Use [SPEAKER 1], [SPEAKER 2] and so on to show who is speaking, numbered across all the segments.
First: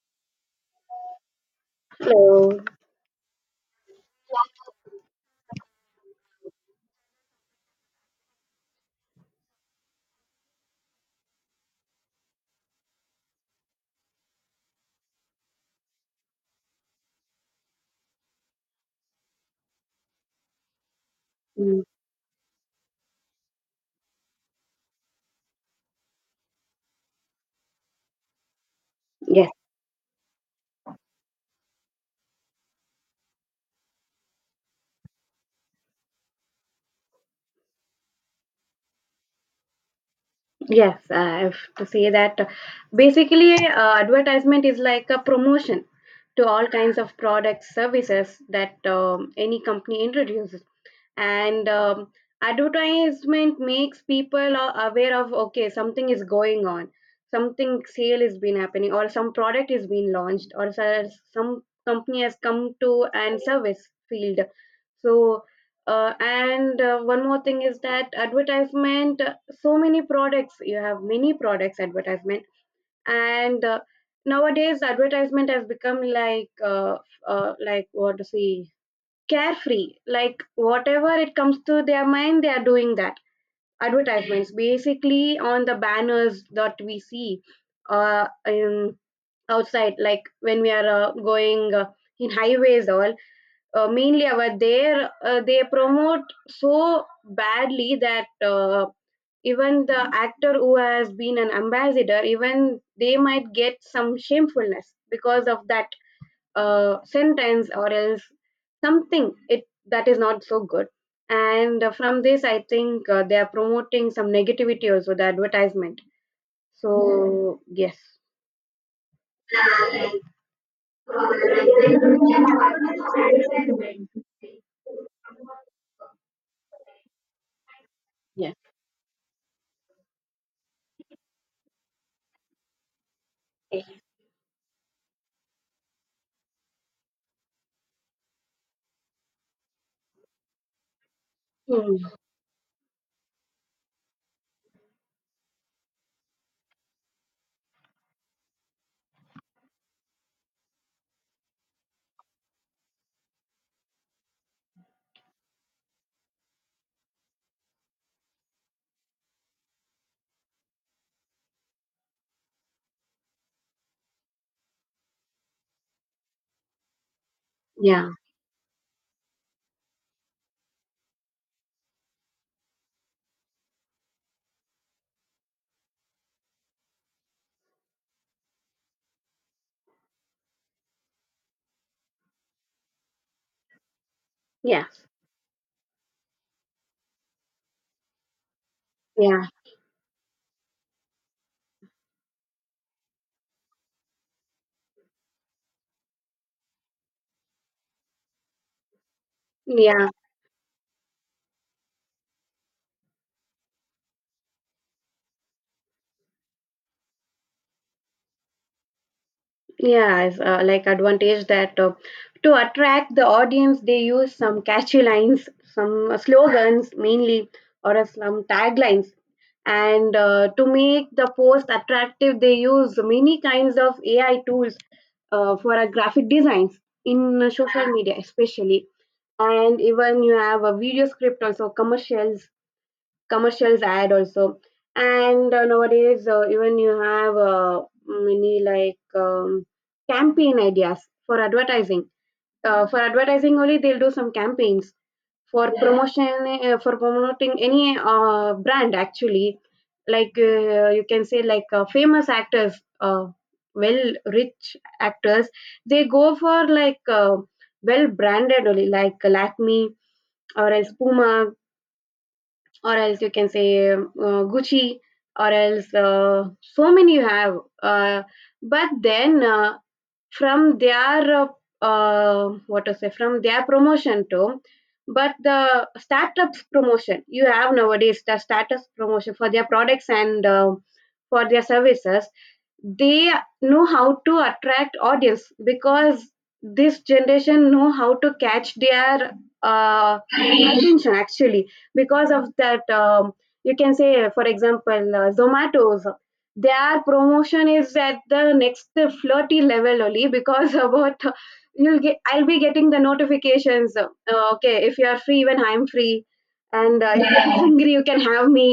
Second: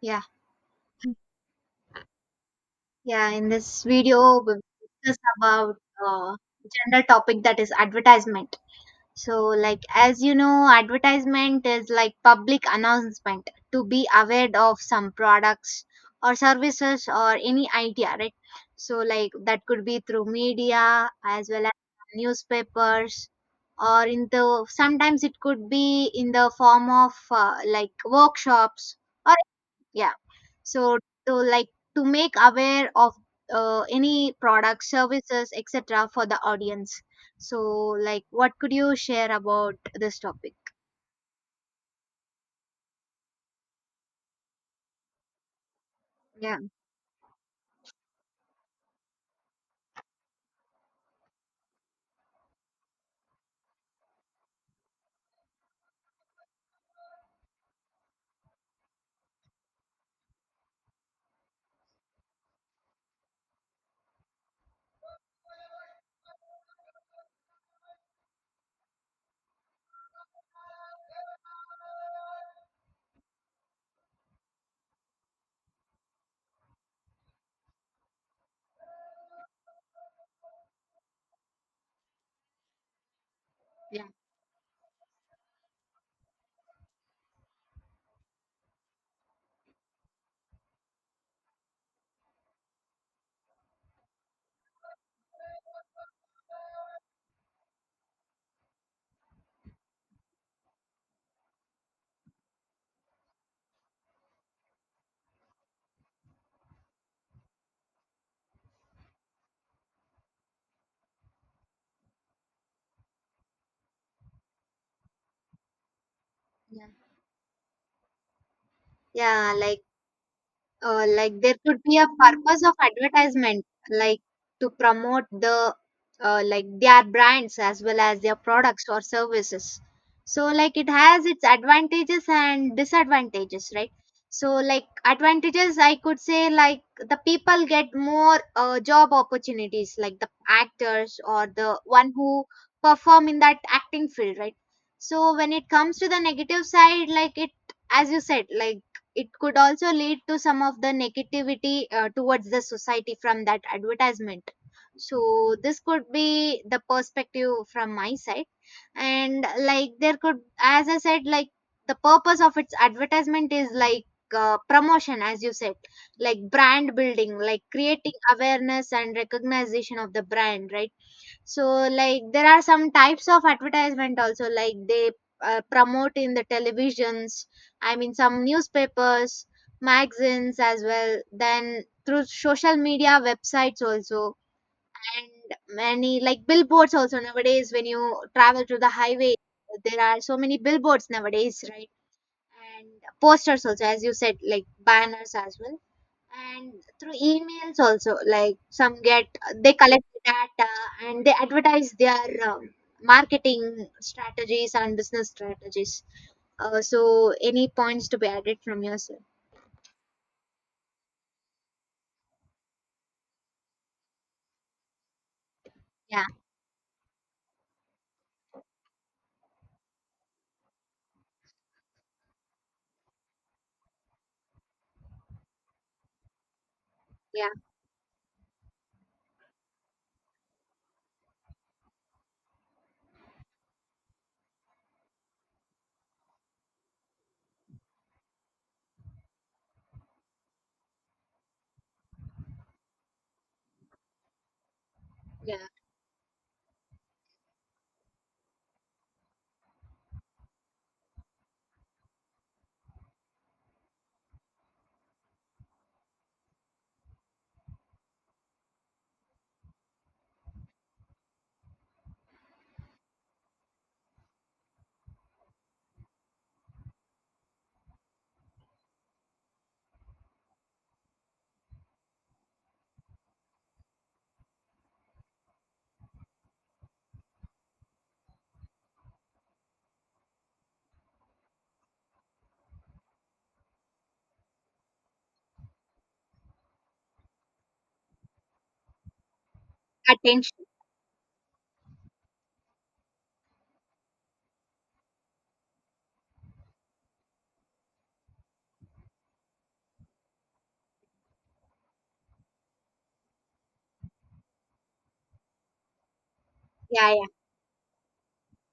[SPEAKER 1] Yeah,
[SPEAKER 2] So
[SPEAKER 1] yeah. In this video, we will discuss about uh, general topic that is advertisement. So, like as you know, advertisement is like public announcement to be aware of some products or services or any idea, right? So, like that could be through media as well as
[SPEAKER 2] mm,
[SPEAKER 1] newspapers, or in the sometimes it could be in the form of like workshops or
[SPEAKER 2] yes,
[SPEAKER 1] yeah so to like to make aware of any product services etc for the audience so like what could you share about this topic.
[SPEAKER 2] yes, I have to say that basically advertisement is like a promotion to
[SPEAKER 1] Yeah,
[SPEAKER 2] all kinds of products, services that any company introduces. And advertisement makes people aware of okay something is going on, something sale has been happening or some product is being launched or some company has come to and service field. So uh, and uh, one more thing is that advertisement so many products, you have many products advertisement. And nowadays advertisement has become like what to say, carefree, like whatever it comes to their mind they are doing that.
[SPEAKER 1] yeah,
[SPEAKER 2] Advertisements basically on the banners that we see in outside, like when we are going in highways all, mainly over there they promote so badly that even the actor who has been an ambassador, even they might get some shamefulness because of that sentence or else something it that is not so good. And from this I think they are promoting some negativity also, the advertisement.
[SPEAKER 1] yeah,
[SPEAKER 2] So yes.
[SPEAKER 1] yeah, like there could be a purpose of advertisement like to promote the like their brands as well as their
[SPEAKER 2] Yes.
[SPEAKER 1] products or services so like it has its advantages and disadvantages, right? So like advantages I could say like the people get more job opportunities like the actors or the one
[SPEAKER 2] Hmm.
[SPEAKER 1] who perform in that acting field, right? So when it comes to the negative side, like it as you said like it could also lead to some of the negativity towards the society from that advertisement. So this could be the perspective from my side. And like there could as I said like the purpose of its advertisement is like promotion as you said, like brand building, like
[SPEAKER 2] Yeah,
[SPEAKER 1] creating awareness and recognition of the brand, right? So, like, there are some types of advertisement also, like, they promote in the televisions, I mean, some newspapers, magazines as well, then through social media websites also,
[SPEAKER 2] yeah,
[SPEAKER 1] and many, like, billboards also. Nowadays, when you travel to the highway,
[SPEAKER 2] yeah,
[SPEAKER 1] there are so many billboards nowadays, right? And posters also, as you said, like, banners as well, and through emails also like some get they collect
[SPEAKER 2] yeah.
[SPEAKER 1] data and they advertise their marketing strategies and business strategies. So any points to be added from your side?
[SPEAKER 2] Yeah, it's like advantage that to attract the audience, they use some catchy lines, some
[SPEAKER 1] Yeah,
[SPEAKER 2] slogans mainly, or some taglines. And to make the post attractive, they use many kinds of AI tools for a graphic designs in
[SPEAKER 1] yeah,
[SPEAKER 2] social media, especially. And even you have a video script also, commercials ad also. And nowadays even you have many like campaign ideas for advertising. For advertising only they'll do some campaigns
[SPEAKER 1] yeah,
[SPEAKER 2] for, yeah, promotion, for promoting any brand actually. Like you can say like famous actors, uh, well, rich actors, they go for like well branded only, like Lakme or else Puma or else you can say Gucci, or else so many you have. Uh, but then from their what to say, from their promotion to, but the startups promotion, you have nowadays the startups promotion for their products and for their services, they know how to attract audience because this generation know how to catch their
[SPEAKER 1] attention,
[SPEAKER 2] attention actually. Because of that, you can say for example Zomato's, their promotion is at the next flirty level only because about, you'll get, I'll be getting the notifications, okay if you are free when I'm free and
[SPEAKER 1] yeah, yeah,
[SPEAKER 2] if you're hungry you can have me.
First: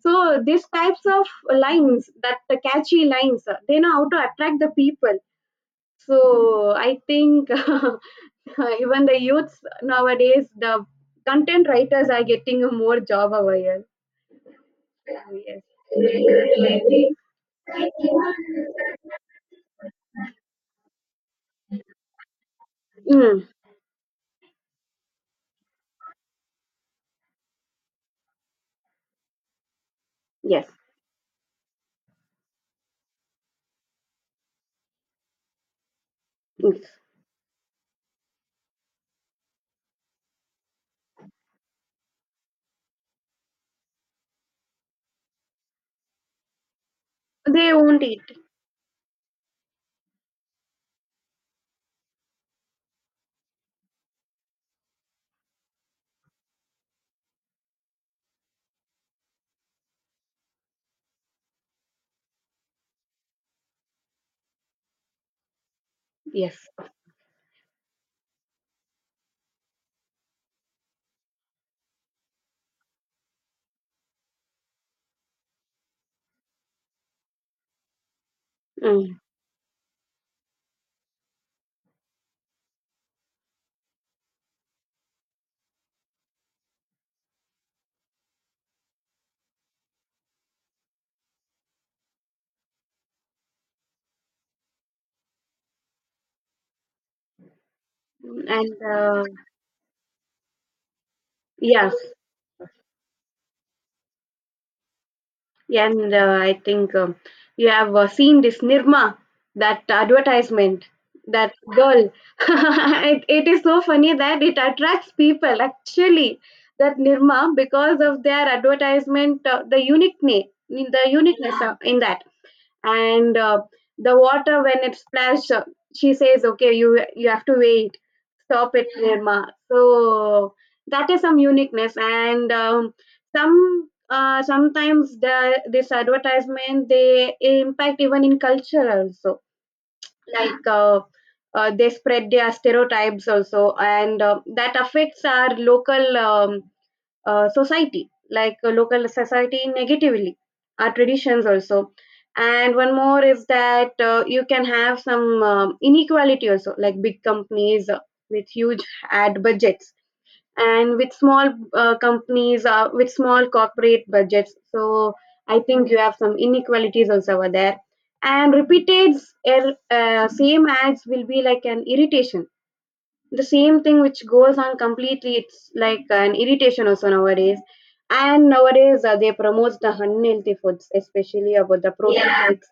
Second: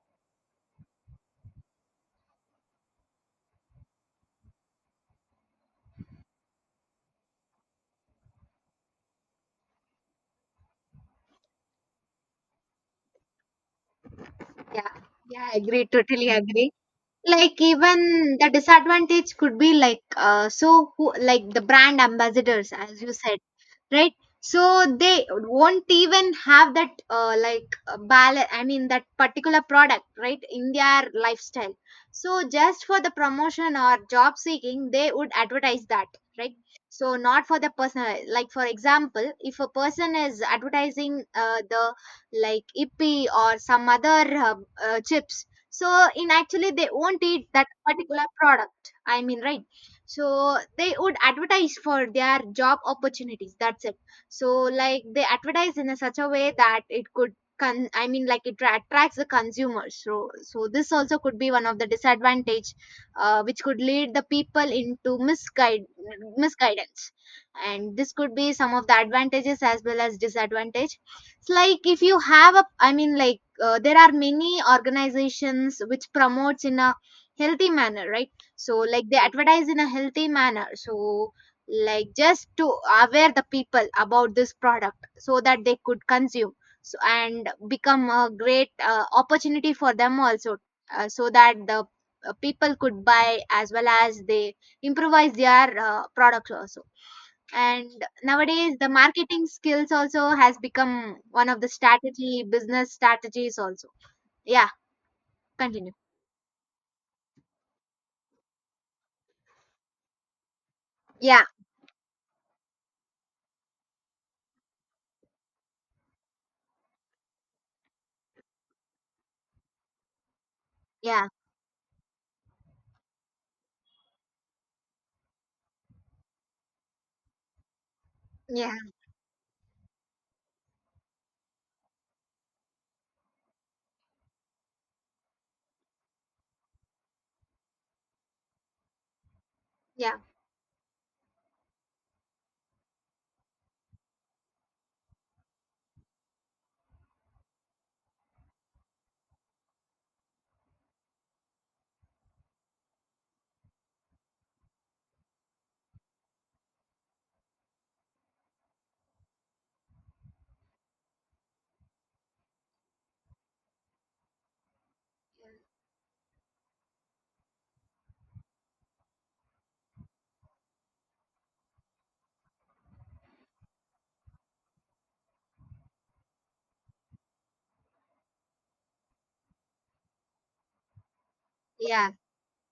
[SPEAKER 2] So these types of lines, that the catchy lines, they know how to attract the people. So I think even the youths nowadays, the content writers are getting a more job over here.
[SPEAKER 1] yeah, yeah, I
[SPEAKER 2] Yes.
[SPEAKER 1] agree, totally agree. Like even the disadvantage could be like so who like the brand ambassadors as you said,
[SPEAKER 2] Mm,
[SPEAKER 1] right? So they won't even have that I mean that particular product right
[SPEAKER 2] yes.
[SPEAKER 1] in their lifestyle. So just for the promotion or job seeking they would advertise that, right?
[SPEAKER 2] Mm.
[SPEAKER 1] So not for the personal, like for example if a person is advertising the like ippy or some other uh, chips, so in actually they won't eat that
[SPEAKER 2] They won't eat.
[SPEAKER 1] particular product I mean, right? So they would advertise for their job opportunities, that's it. So like they advertise in a such a way that it could I mean like it attracts the consumers, so this also could be one of the disadvantage which could lead the people into misguide,
[SPEAKER 2] Yes.
[SPEAKER 1] misguidance. And this could be some of the advantages as well as disadvantage. It's like if you have a I mean like there are many organizations which promotes in a healthy manner, right? So like they
[SPEAKER 2] Mm.
[SPEAKER 1] advertise in a healthy manner so like just to aware the people about this product so that they could consume so and become a great opportunity for them also. So that the people could buy as well as they improvise their products also. And
[SPEAKER 2] And
[SPEAKER 1] nowadays the
[SPEAKER 2] uh,
[SPEAKER 1] marketing skills also has become one of the
[SPEAKER 2] yeah.
[SPEAKER 1] strategy business strategies also. Yeah,
[SPEAKER 2] Yeah,
[SPEAKER 1] continue.
[SPEAKER 2] and I think you have seen this Nirma, that advertisement,
[SPEAKER 1] Yeah,
[SPEAKER 2] that girl. It is so funny that it attracts people actually. That Nirma, because of their advertisement, the unique name, the
[SPEAKER 1] yeah,
[SPEAKER 2] uniqueness in that, and the water when it splashed, she says okay you have to wait, stop
[SPEAKER 1] yeah,
[SPEAKER 2] it Nirma. So that is some uniqueness, and some sometimes the this advertisement they impact even in culture also,
[SPEAKER 1] yeah,
[SPEAKER 2] like they spread their stereotypes also and that affects our local society, like local society negatively, our traditions also. And one more is that you can have some inequality also, like big companies with huge ad budgets, and with small companies with small corporate budgets. So I think you have some inequalities also over there. And repeated same ads will be like an irritation, the same thing which goes on completely, it's like an irritation also nowadays. And nowadays they promote the unhealthy foods, especially about the
[SPEAKER 1] yeah,
[SPEAKER 2] protein, yeah, foods,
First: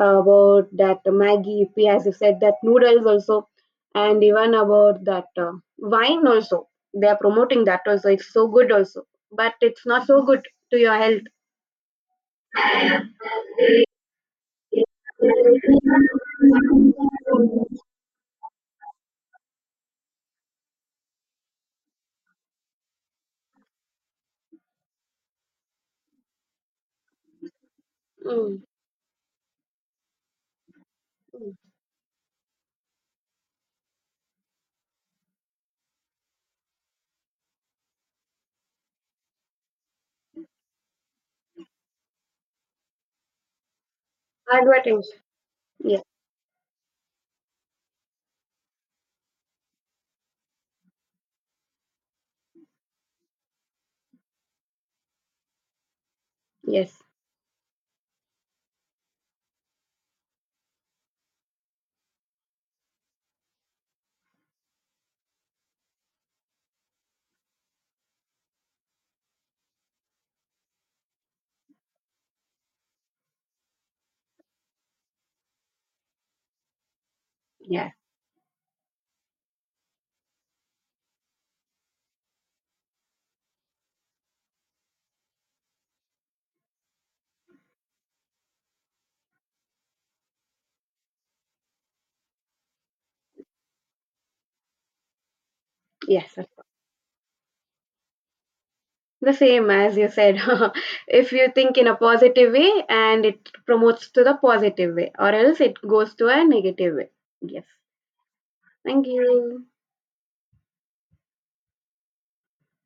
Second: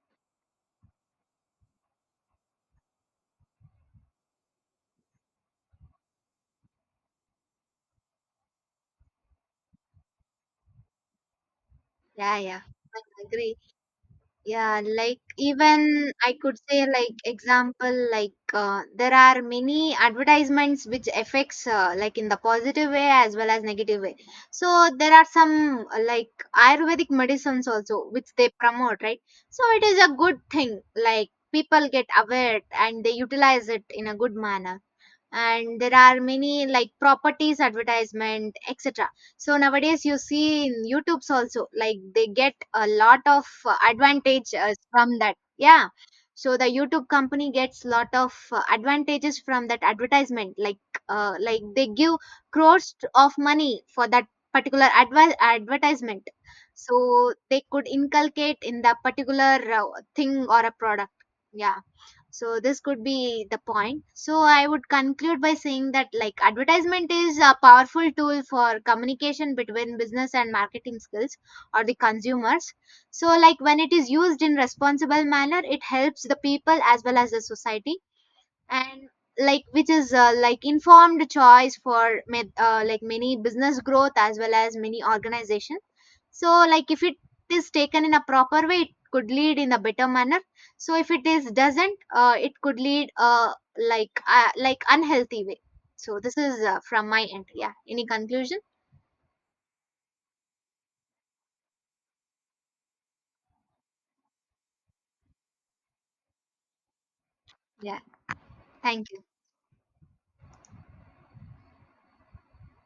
[SPEAKER 2] about that maggie yippee as you said, that noodles also, and even about that wine also, they are promoting that also, it's so good also, but it's not so good to your health.
[SPEAKER 1] yeah, yeah. I agree. Yeah, like
[SPEAKER 2] Mm.
[SPEAKER 1] even I could say like example like there are many advertisements which affects like in the positive way as well as negative way. So there are some like Ayurvedic medicines also which they
[SPEAKER 2] Mm.
[SPEAKER 1] promote, right? So it is a good thing. Like people get aware and they utilize it in a good manner, and there are many like properties advertisement etc. So nowadays you see in youtube's also like they get a lot of advantage
[SPEAKER 2] Advertise.
[SPEAKER 1] from that, yeah.
[SPEAKER 2] Yeah.
[SPEAKER 1] So the youtube company gets lot of advantages from that advertisement like they give crores of money for that particular advertisement
[SPEAKER 2] Yes.
[SPEAKER 1] so they could inculcate in the particular thing or a product, yeah. So this could be the point. So I would conclude by saying that like advertisement is a powerful tool for communication between business and marketing skills or the consumers. So like when it is used in responsible manner, it helps the people as well as the
[SPEAKER 2] Yeah.
[SPEAKER 1] society, and like which is like informed choice for like many business growth as well as many organizations. So, like if it is taken in a proper way, it could lead in a better manner. So, if it is doesn't, it could lead like unhealthy way. So,
[SPEAKER 2] Yes.
[SPEAKER 1] this is from my end. Yeah. Any conclusion?
[SPEAKER 2] The same as you said, if you think in a positive way and it promotes to the positive way, or else it goes to a negative way. Yes.
[SPEAKER 1] Yeah.
[SPEAKER 2] Thank
[SPEAKER 1] Thank you.
[SPEAKER 2] you.